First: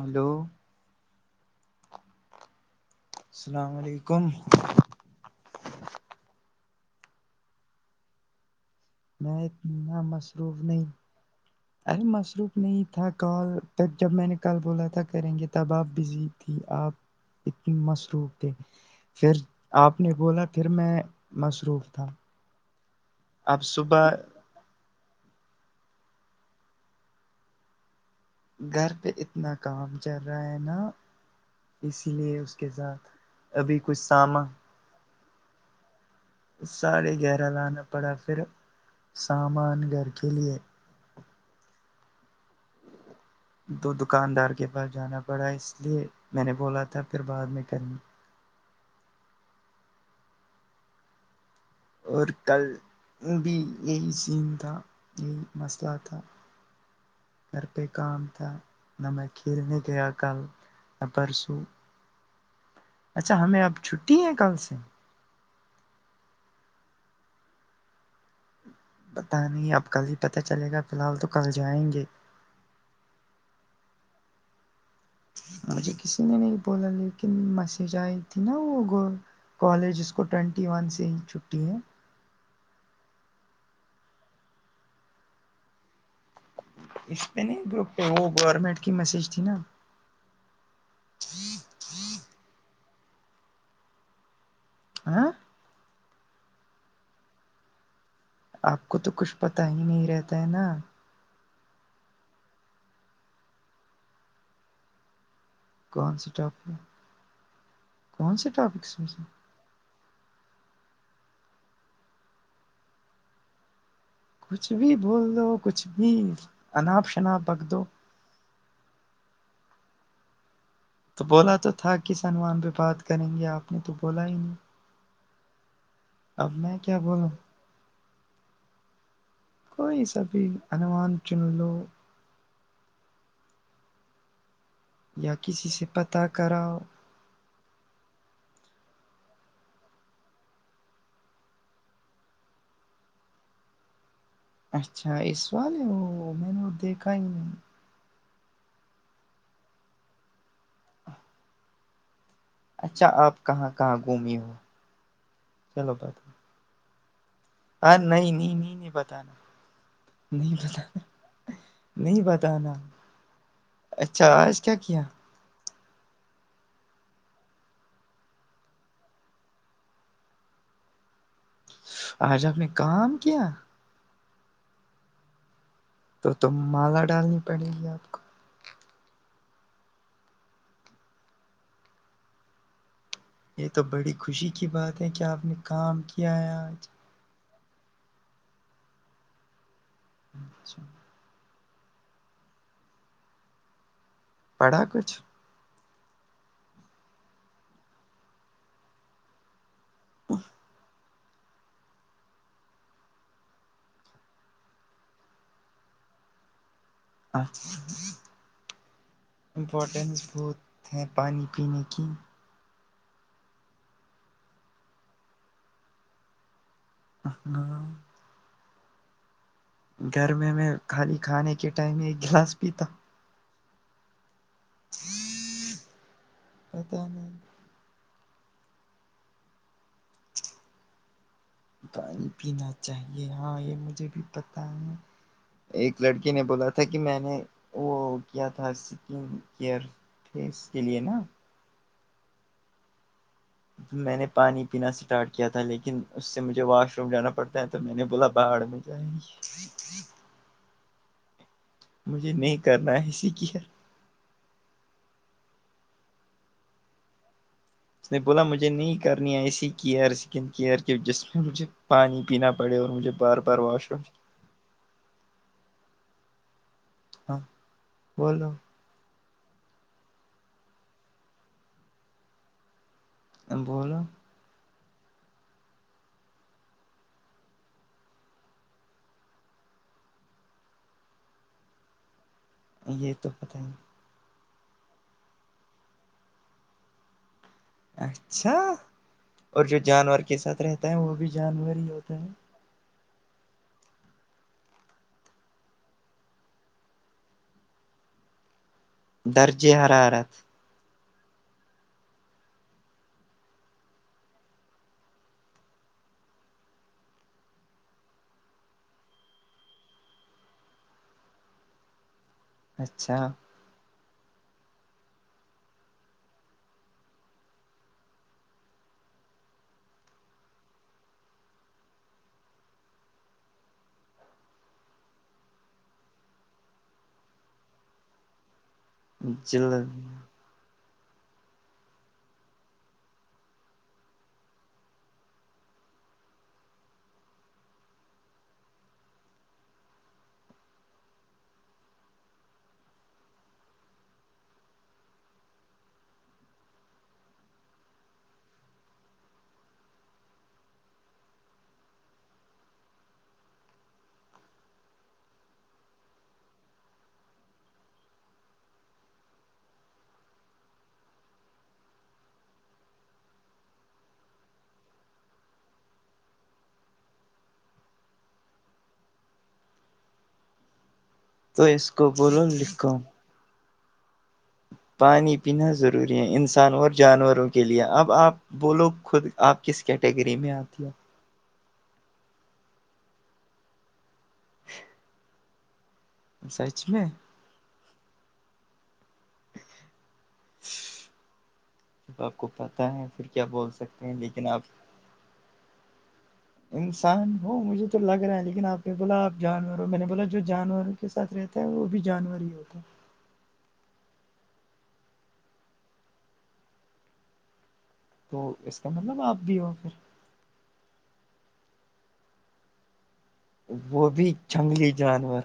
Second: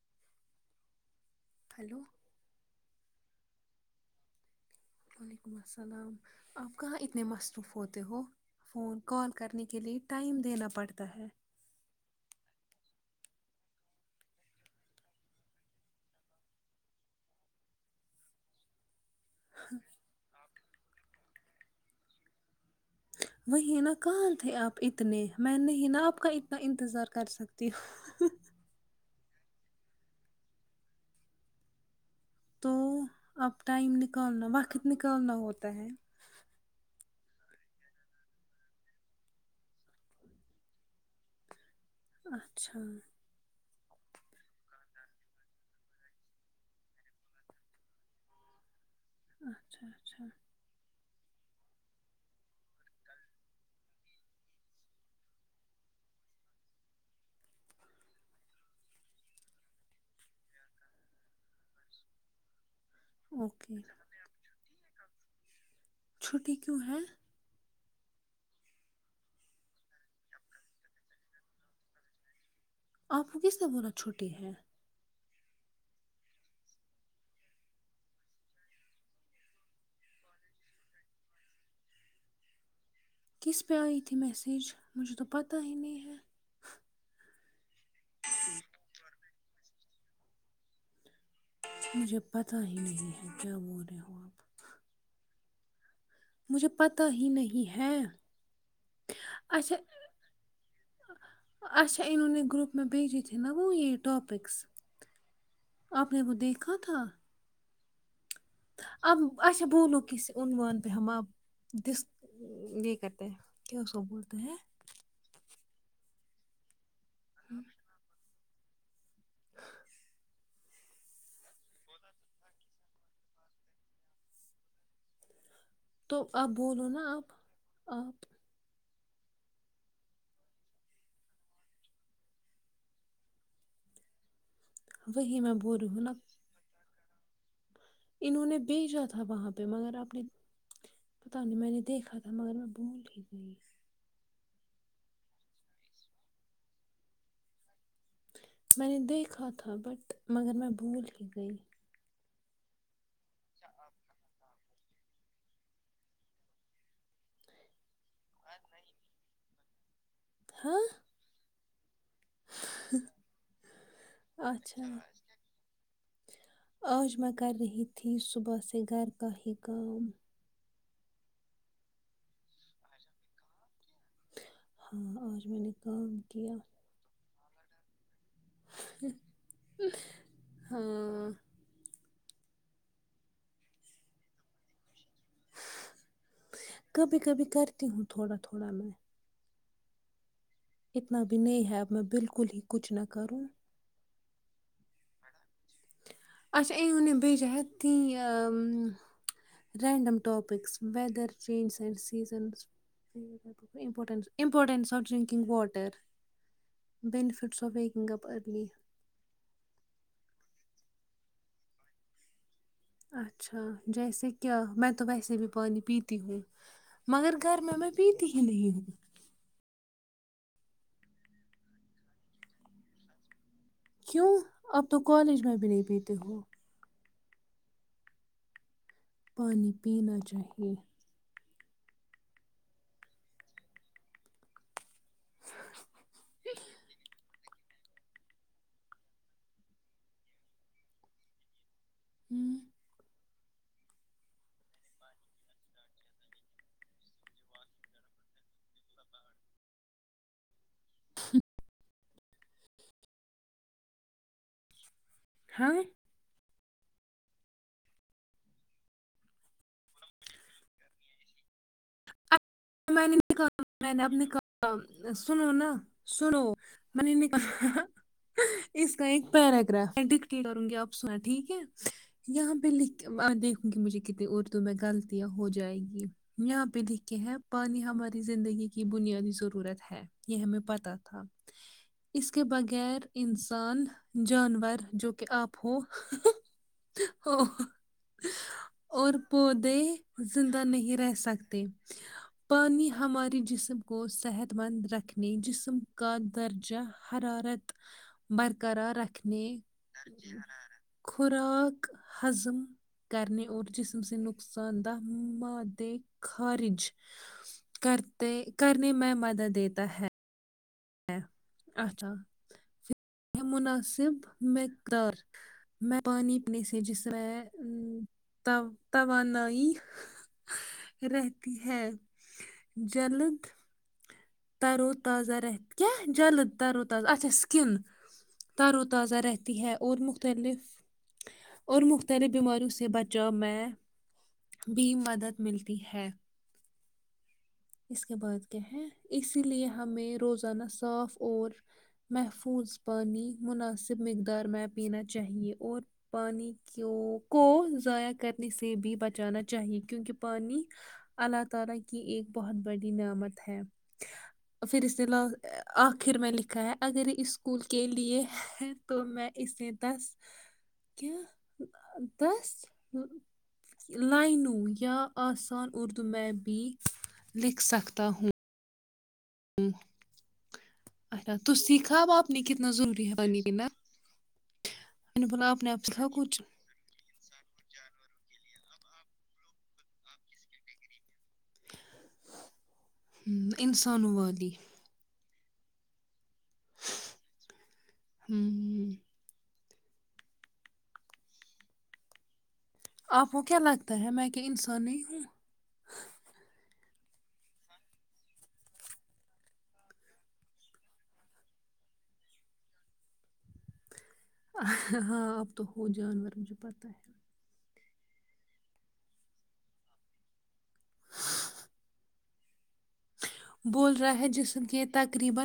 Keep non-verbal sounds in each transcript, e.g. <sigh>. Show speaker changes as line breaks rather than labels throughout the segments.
hello
hello <inaudible>
السلام علیکم
وعلیکم السلام آپ کہاں اتنے مصروف ہوتے ہو فون کال
میں
کرنے کے لیے
اتنا
ٹائم
مصروف
دینا
نہیں
پڑتا ہے
ارے مصروف نہیں تھا کال تب جب میں نے کل بولا تھا کریں گے تب آپ بزی تھی آپ اتنے مصروف تھے پھر آپ نے بولا پھر میں مصروف تھا اب
وہی نا
صبح
کہاں تھے آپ اتنے میں نہیں نا آپ کا اتنا انتظار کر سکتی ہ
گھر پہ اتنا کام چل رہا ہے نا اس لیے اس کے
تو
ساتھ
اب
ابھی
ٹائم
کچھ ساما
نکالنا وقت نکالنا ہوتا ہے
ساڑے گہرا لانا پڑا پھر سامان گھر کے لیے
اچھا
دو دکاندار کے پاس جانا پڑا اس لیے میں نے بولا تھا پھر بعد میں کرنی
اچھا اچھا
اور کل بھی یہی سین تھا یہی مسئلہ تھا گھر پہ کام تھا ن میں کھیلنے کےیا کل پرسوں اچھا ہمیں اب
اوکے
چھٹی ہے کل سے
چھٹی کیوں ہے
بتا نہیں اب کل ہی پتہ چلے گا فی الحال تو کل جائیں گے
آپ کو کس نے بلانا چھوٹی ہے
مجھے کسی نے نہیں بولا لیکن مسیج آئی تھی نا وہ گ کالج اس کو ٹوینٹی ون سے ہی چھٹی ہے
کس پہ آئی تھی میسیج مجھے تو پتا ہی نہیں ہے
اس پہ نہیں جوہ وہ گورنمنٹ کی میسج تھی نا جی
مجھے پتا ہی نہیں ہے کیا بول رہے ہو آپ
آں <unintelligible>
مجھے پتہ ہی نہیں ہے
آپ کو تو کچھ پتا
اچھا
ہی نہیں رہتا ہے نا
اچھا انہوں نے گروپ میں بھیجے تھھی نا وہ یہ اپکس آپ
کون
نے
سے
کو
ٹاپک
دیکھا تھا
کون سے ٹاپکس مھ
اب اچھا بولو کس عونوان پہم دس یہ کرتے کیا اسو بو کہ ہیں
کچھ بھی بھول دو کچھ بھی انناپ شناپ بک دو
<inaudible>
تو بولا تو تھا کس سنومان پہ بات کریں گے آپ نے تو بولا ہی نہیں
تو آپ
اب میں
بولو
کیا
نا آپ
بولوں
آپ <unintelligible>
کوئی سا بھی انومان چن لو یا
وہی میں
کسی
بول
سے
رہی ہوں نا
پتاہ کراؤ
انہوں نے بھیجا تھا وہاں پہ مگر آپ نے پتا نہیں میں نے دیکھا تھا مگر میں بھول ہی گئی
اچھا اس سال ہے وہ میں نے دیکھا ہی نہیں
میں نے دیکھا تھا بٹ مگر میں بھول ہی گئی
اچھا آپ کہاں کہاں گھمی ہو چلو بات ہاں نہیں نہیں نہیں نہیں پتانا نہیں
ہاں
پتانا نہیں بتانا اچھا آج کیا
اچھا
کیا
آج میں کر رہی تھی صبحس گھر کا ہی کا
آج آپ نے کام کیا
ہاں اورج میں نے کام
تو ت
کیا
مالا ڈالنی پڑے گی آپ کو
ہاں
یہ تو بڑی خوشی کی بات ہے کہ آپ نے کام کیا ہے آج
کبھی کبھی کرتی ہوں تھوڑا تھوڑا میں
اچھا <unintelligible>
اتنا بھی نہیں ہے اب میں بالکل ہی کچھ نہ کروں
پڑھا کچھ
اچا یہم وونے بی جائ ت random topics weather changes and سیزنزپٹس importance of drinking water benefits of waking up early
importance بہت ہے پانی پینے کی
اچھا جیسے کیا میں تو ویسے بھی پانی پیتی ہوں مگر گھر
ہاں
میںا پتیوں
گھر میں میں خالی کھانے کے ٹائم ایک گلاس پیتا
کیوں اب تو کالج میں بھی نہیں پیتے ہو
اتا
پانی پینا چاہیے
پانی پینا چاہیے ہاں یہ مجھے بھی پتا ہے ایک لڑکی نے بولا تھا کہ میں نے وہ کیا تھا اسکن کیئرس کے لیے نا
ہوں
میں نے پانی پینا اسٹارٹ کیا تھا لیکن اس سے مجھے واش روم جانا پڑتا ہے تو میں نے بولا باڑ میں جائے
ہ
مجھے نہیں کرنا ہے اسی کیئ
ہاں
اس نے بولا مجھے نہیں کرنی ایسی کیئر سکن کیئر کی جس میں مجھے پانی
اب
پینا پڑے اور
میں
مجھے
نے
بار بار
نکالا
واش
میں
روم
نے اب سنو نا سنو م نک
ہاں بولو
اس کا ایک پیراگرراف میں ڈٹ کروں گی آپ سنا ٹھیک ہے یہاں پہ لکھ میں دیکھوں گی مجھے
بولو
کتنی اردو میں غلطیاں ہو جائیں گی یہاں پہ لکھ کے ہیں پانی ہماری زندگی کی بنیادی ضرورت ہے یہ ہمیں پت تھا ا کےے بغیر
یہ تو پتہ ہی
انسان جانور جو کہ آپ ہو
اچھا
اور
اور جو
پودے
جانور کے ساتھ
زندہ
رہتا ہے
نہیں رہ
وہ بھی
سکتے
جانور ہی ہوتا ہے
پانی ہماریے جسم کو صحت مند رکھنے جسم کا درجہ حرارت برقرار رکھ
درجے حر حارت
خوراک حضم کرنے اور جسم سے نقصان دہ مہد خارج کرتے کرنے میں مدد دیتا ہے اچھا
اچھا
یہ مناسب مقدار میں پانی پینے سے جس میںح توانائی رہتی ہے جلد ترو تازہت کیا جلد ترو تازہ اچا سکن تر و تازہ رہتی
جل
ہے اور مختلف اور مختلف بیماریوں سے بچاؤ میں بھی مدد ملتی ہے اس کے بعد کیا ہے اسی لیے ہمیں روزانہ صاف اور محفوظ پانی مناسب مقدار میں پینا چاہیے اور پانی کی کو ضائع کرنے سے بھی بچانا چاہیے کیونکہ پانی اللہ تعالی کی ایک بہت بڑی نعمت ہے پھر اس نے لاس آخر میں لکھا ہے اگر اس اسکول کے لیے تو میں اس نے دس کیا دس لائنوں یا آسان اردو میں بھی لکھ سکتا ہوں اچھا تو
اس
سیکھا
کو
آاپ نے
بولو
کتنا
لکھو
ضروری ہے پانینا
پانی پینا ضروری ہے انسان اور جانوروں کے لیے اب آپ بولو خود آپ کس کیٹیگری میں آتی ہے
ہ انسانووادی
سچ میں
ہوں ہ
<inaudible> جب آپ کو پتہ ہے پھر
آپ کو
کیا بول
لگتا
سکتے
ہے
ہیں
میں کہ
لیکن آپ
انسان نہیں ہوں
انسان ہو مجھے تو لگ رہا ہے لیکن آپ نے بولا آپ جانور ہو میں نے بولا جو جانور کے ساتھ رہتا ہے وہ بھی جانور ہی ہوتا ہے
ہاں آپ تو ہو جانور م جو پتہ ہے
تو اس کا مطلب آپ بھی ہو پھر
بول
وہ
رہا ہے
بھی
جسم کے
جنگلی جانور
تقریبا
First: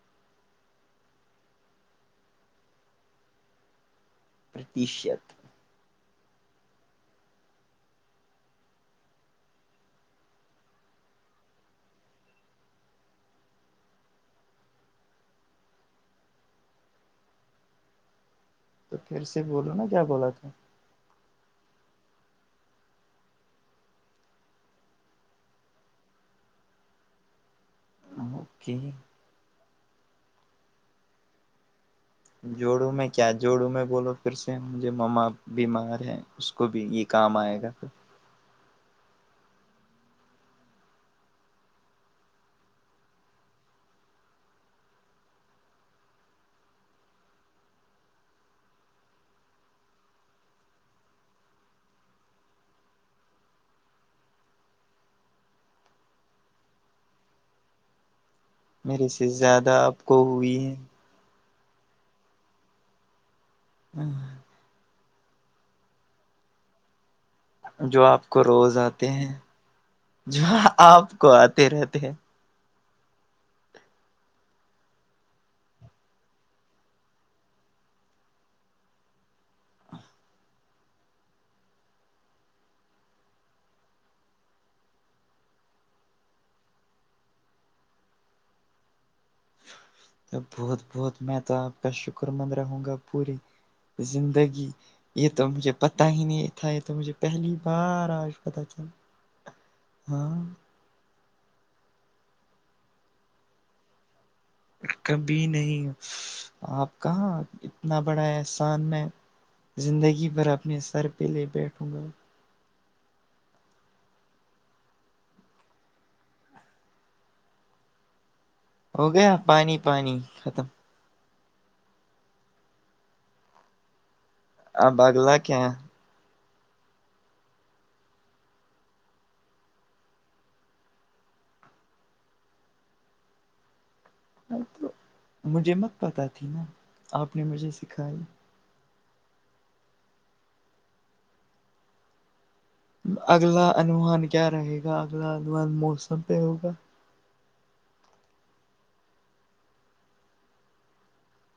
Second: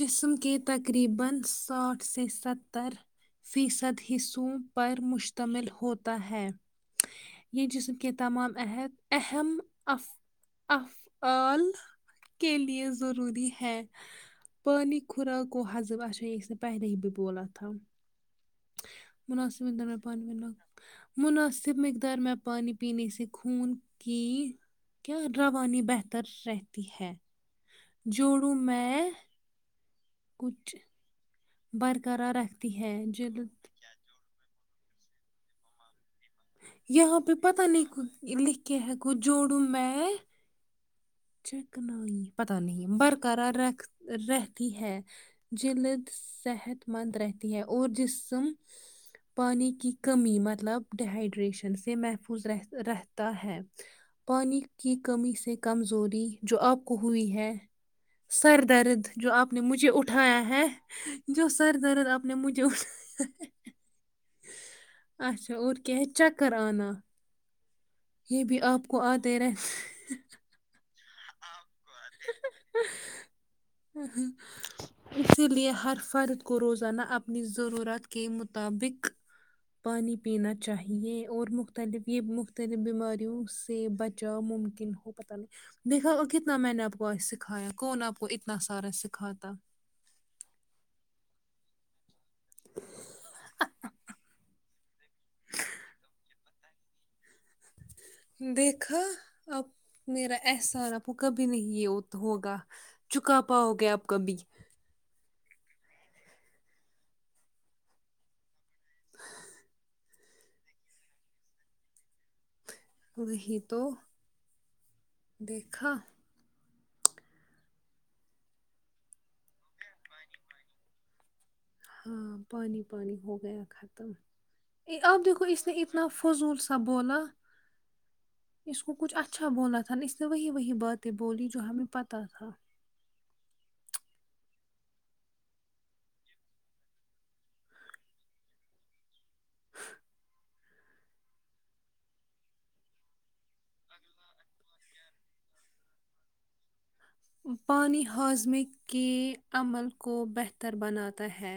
جسم کی تقریبا ساتھ سے ستر فیصد حصوں پر
پرتیشت
مشتمل ہوتا ہے یہی ج س ک تمام اہت اہم اف اف آل کے لیے ضروری ہے پانی خوراک کو و حزب اچھا یہ اس نے پہلے ہی بھی بولا تھا
تو پھر سے
مناسب
بولو
دند
نا
میں
کیا
پانی
بولا
بنا
تھا
مناسب مقدار میں پانی پینے سے خون کی کیا روانی بہتر رہتی ہے جوڑوں
اوکے
میں کچھ <unintelligible> برقرار رکھتی
جوڑو
ہے
میں کیا
جلد
جوڑو میں بولو پھر سے مجھے مما بیمار ہیں اس کو بھی یہ
یہاں پ
کام آئے
پتہ
گا پھر
نہیں لکھ ہو جووڈ میچ چکنا ہی پتا نہیں برقار ر رہتی ہے جلد صحت مند رہتی ہے اور جسم پانی کی کمی مطلب ڈیہائیڈریشن سے محفوظ رہ رہتا ہے پانی کی کمی سے کمزوری جو آپ کو ہوئی ہے سردی درد
میرے سے
جو آپ نے
زیادہ
مجھے
آپ کو
اٹھایا
ہوئی
ہے جو سر درد آپ نے مجھے اٹھایا ہے
ہوں <unintelligible>
اچھا اور کیا ہے چکر آننا
جو آپ کو روز آتے ہیں جو آپ کو آتے رہتے ہیں
ہ ہ <unintelligible> اسی لیے ہر فرد کو روزانہ اپنی ضرورت کے مطابق پانی پینا چاہیے اور مختلف یہ مختلف بیماریوں سے بچ ج ممکن ہو پتا نہیں دیکھا کتنا میں نے آپ کو سکھایا کون آپ کو اتنا سارا سکھاتا
بہت بہت میں تو آپ کا شکر مند رہوں گا پوری زندگی یہ تو مجھے پتا ہی نہیں تھا یہ تو مجھے پہلی بار آج پتہ چلا
دیکھا اب میرا
ہاں
احسان آ کبھی نہیں ہوگا چکا پاؤ گیا آپ کبھی
کبھی نہیں آپ کہاں اتنا بڑا احسان میں زندگی بھر اپنے سر پہ لے بیٹھوں گا
خ ہی تو دیکھا
ہو گیا پانی پانی ختم
ہاں پانی پانی ہو گیا ختم ا
اب
آپ
اگلا
دیکھو
کیا
اس نے <unintelligible> فضول سا بولاں اس کو کچھ اچھا بونا تھا ن اس نے وہی وہی باتیں بولی جو ہمیں پتہ تھا
تو مجھے مت پتہ تھی نا آپ نے مجھے سکھائی
ہاں <unintelligible>
اگلا انوومان کیا رہے گا اگلا انومان موسم پہ ہوگا
پانی ہاضمے کے عمل کو بہتر بناتا ہے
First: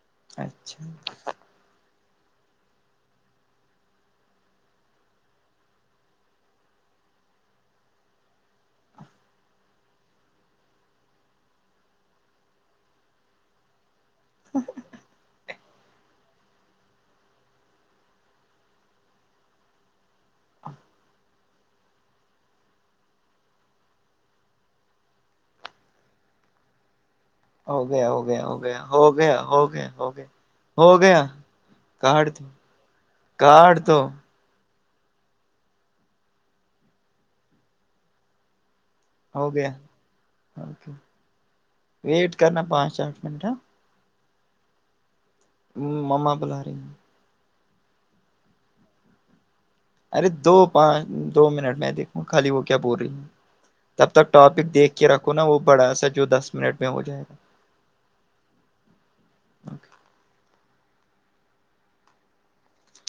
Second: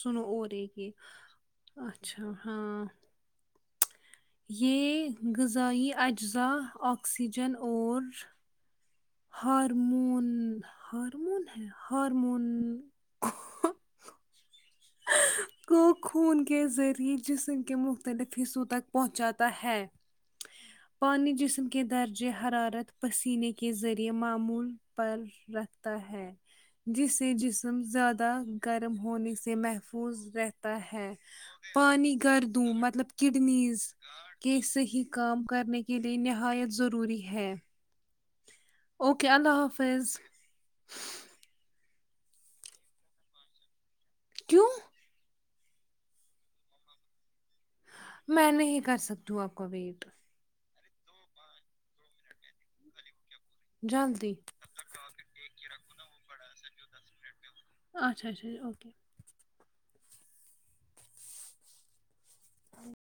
سنو اور رہی کہ
اچھا
اچھا ہاں یہ غذائی اجزاء آکسیجن اور ہارمون ہارمون ہے ہارمون
ہاں <unintelligible>
کو خون کے ذریعے جسم کے مختلف حصوں تک پہنچاتا ہے <unintelligible> پانی جسم کے درجہ حرارت پسینے کے ذریعے معمول پر رکھتا ہے جس سے جسم
ہو گیا ہو
زیادہ
گیا ہو گیا
گرم
ہو
ہونے
گیا
سے سے
ہو گیا ہو
محفوظ
گیا
رہتا
ہو
ہے
گیا
پانی
کاٹ دو
گردوں مطلب
کاٹ
کڈنیز
دو
کہ صحیح کام کرنے کے لیے نہایت ضروری ہے اوکے اللہ حافظ
کے ویٹ کرنا پانچ آٹھ منٹ ہے
کیوں
ہ مما بلا رہی
میں نہیں کر سکتی آپ کا ویٹ
ارے دو پانچ دو منٹ میں دیکھوں خالی وہ کیا بول رہی ہ تب تک
جلدی
ٹاپک دیکھ رکھو نا وہ بڑا سا جو دس منٹ میں ہو جائے گا
اچھا اچھا ا اوکے
اوکے
<unintelligible>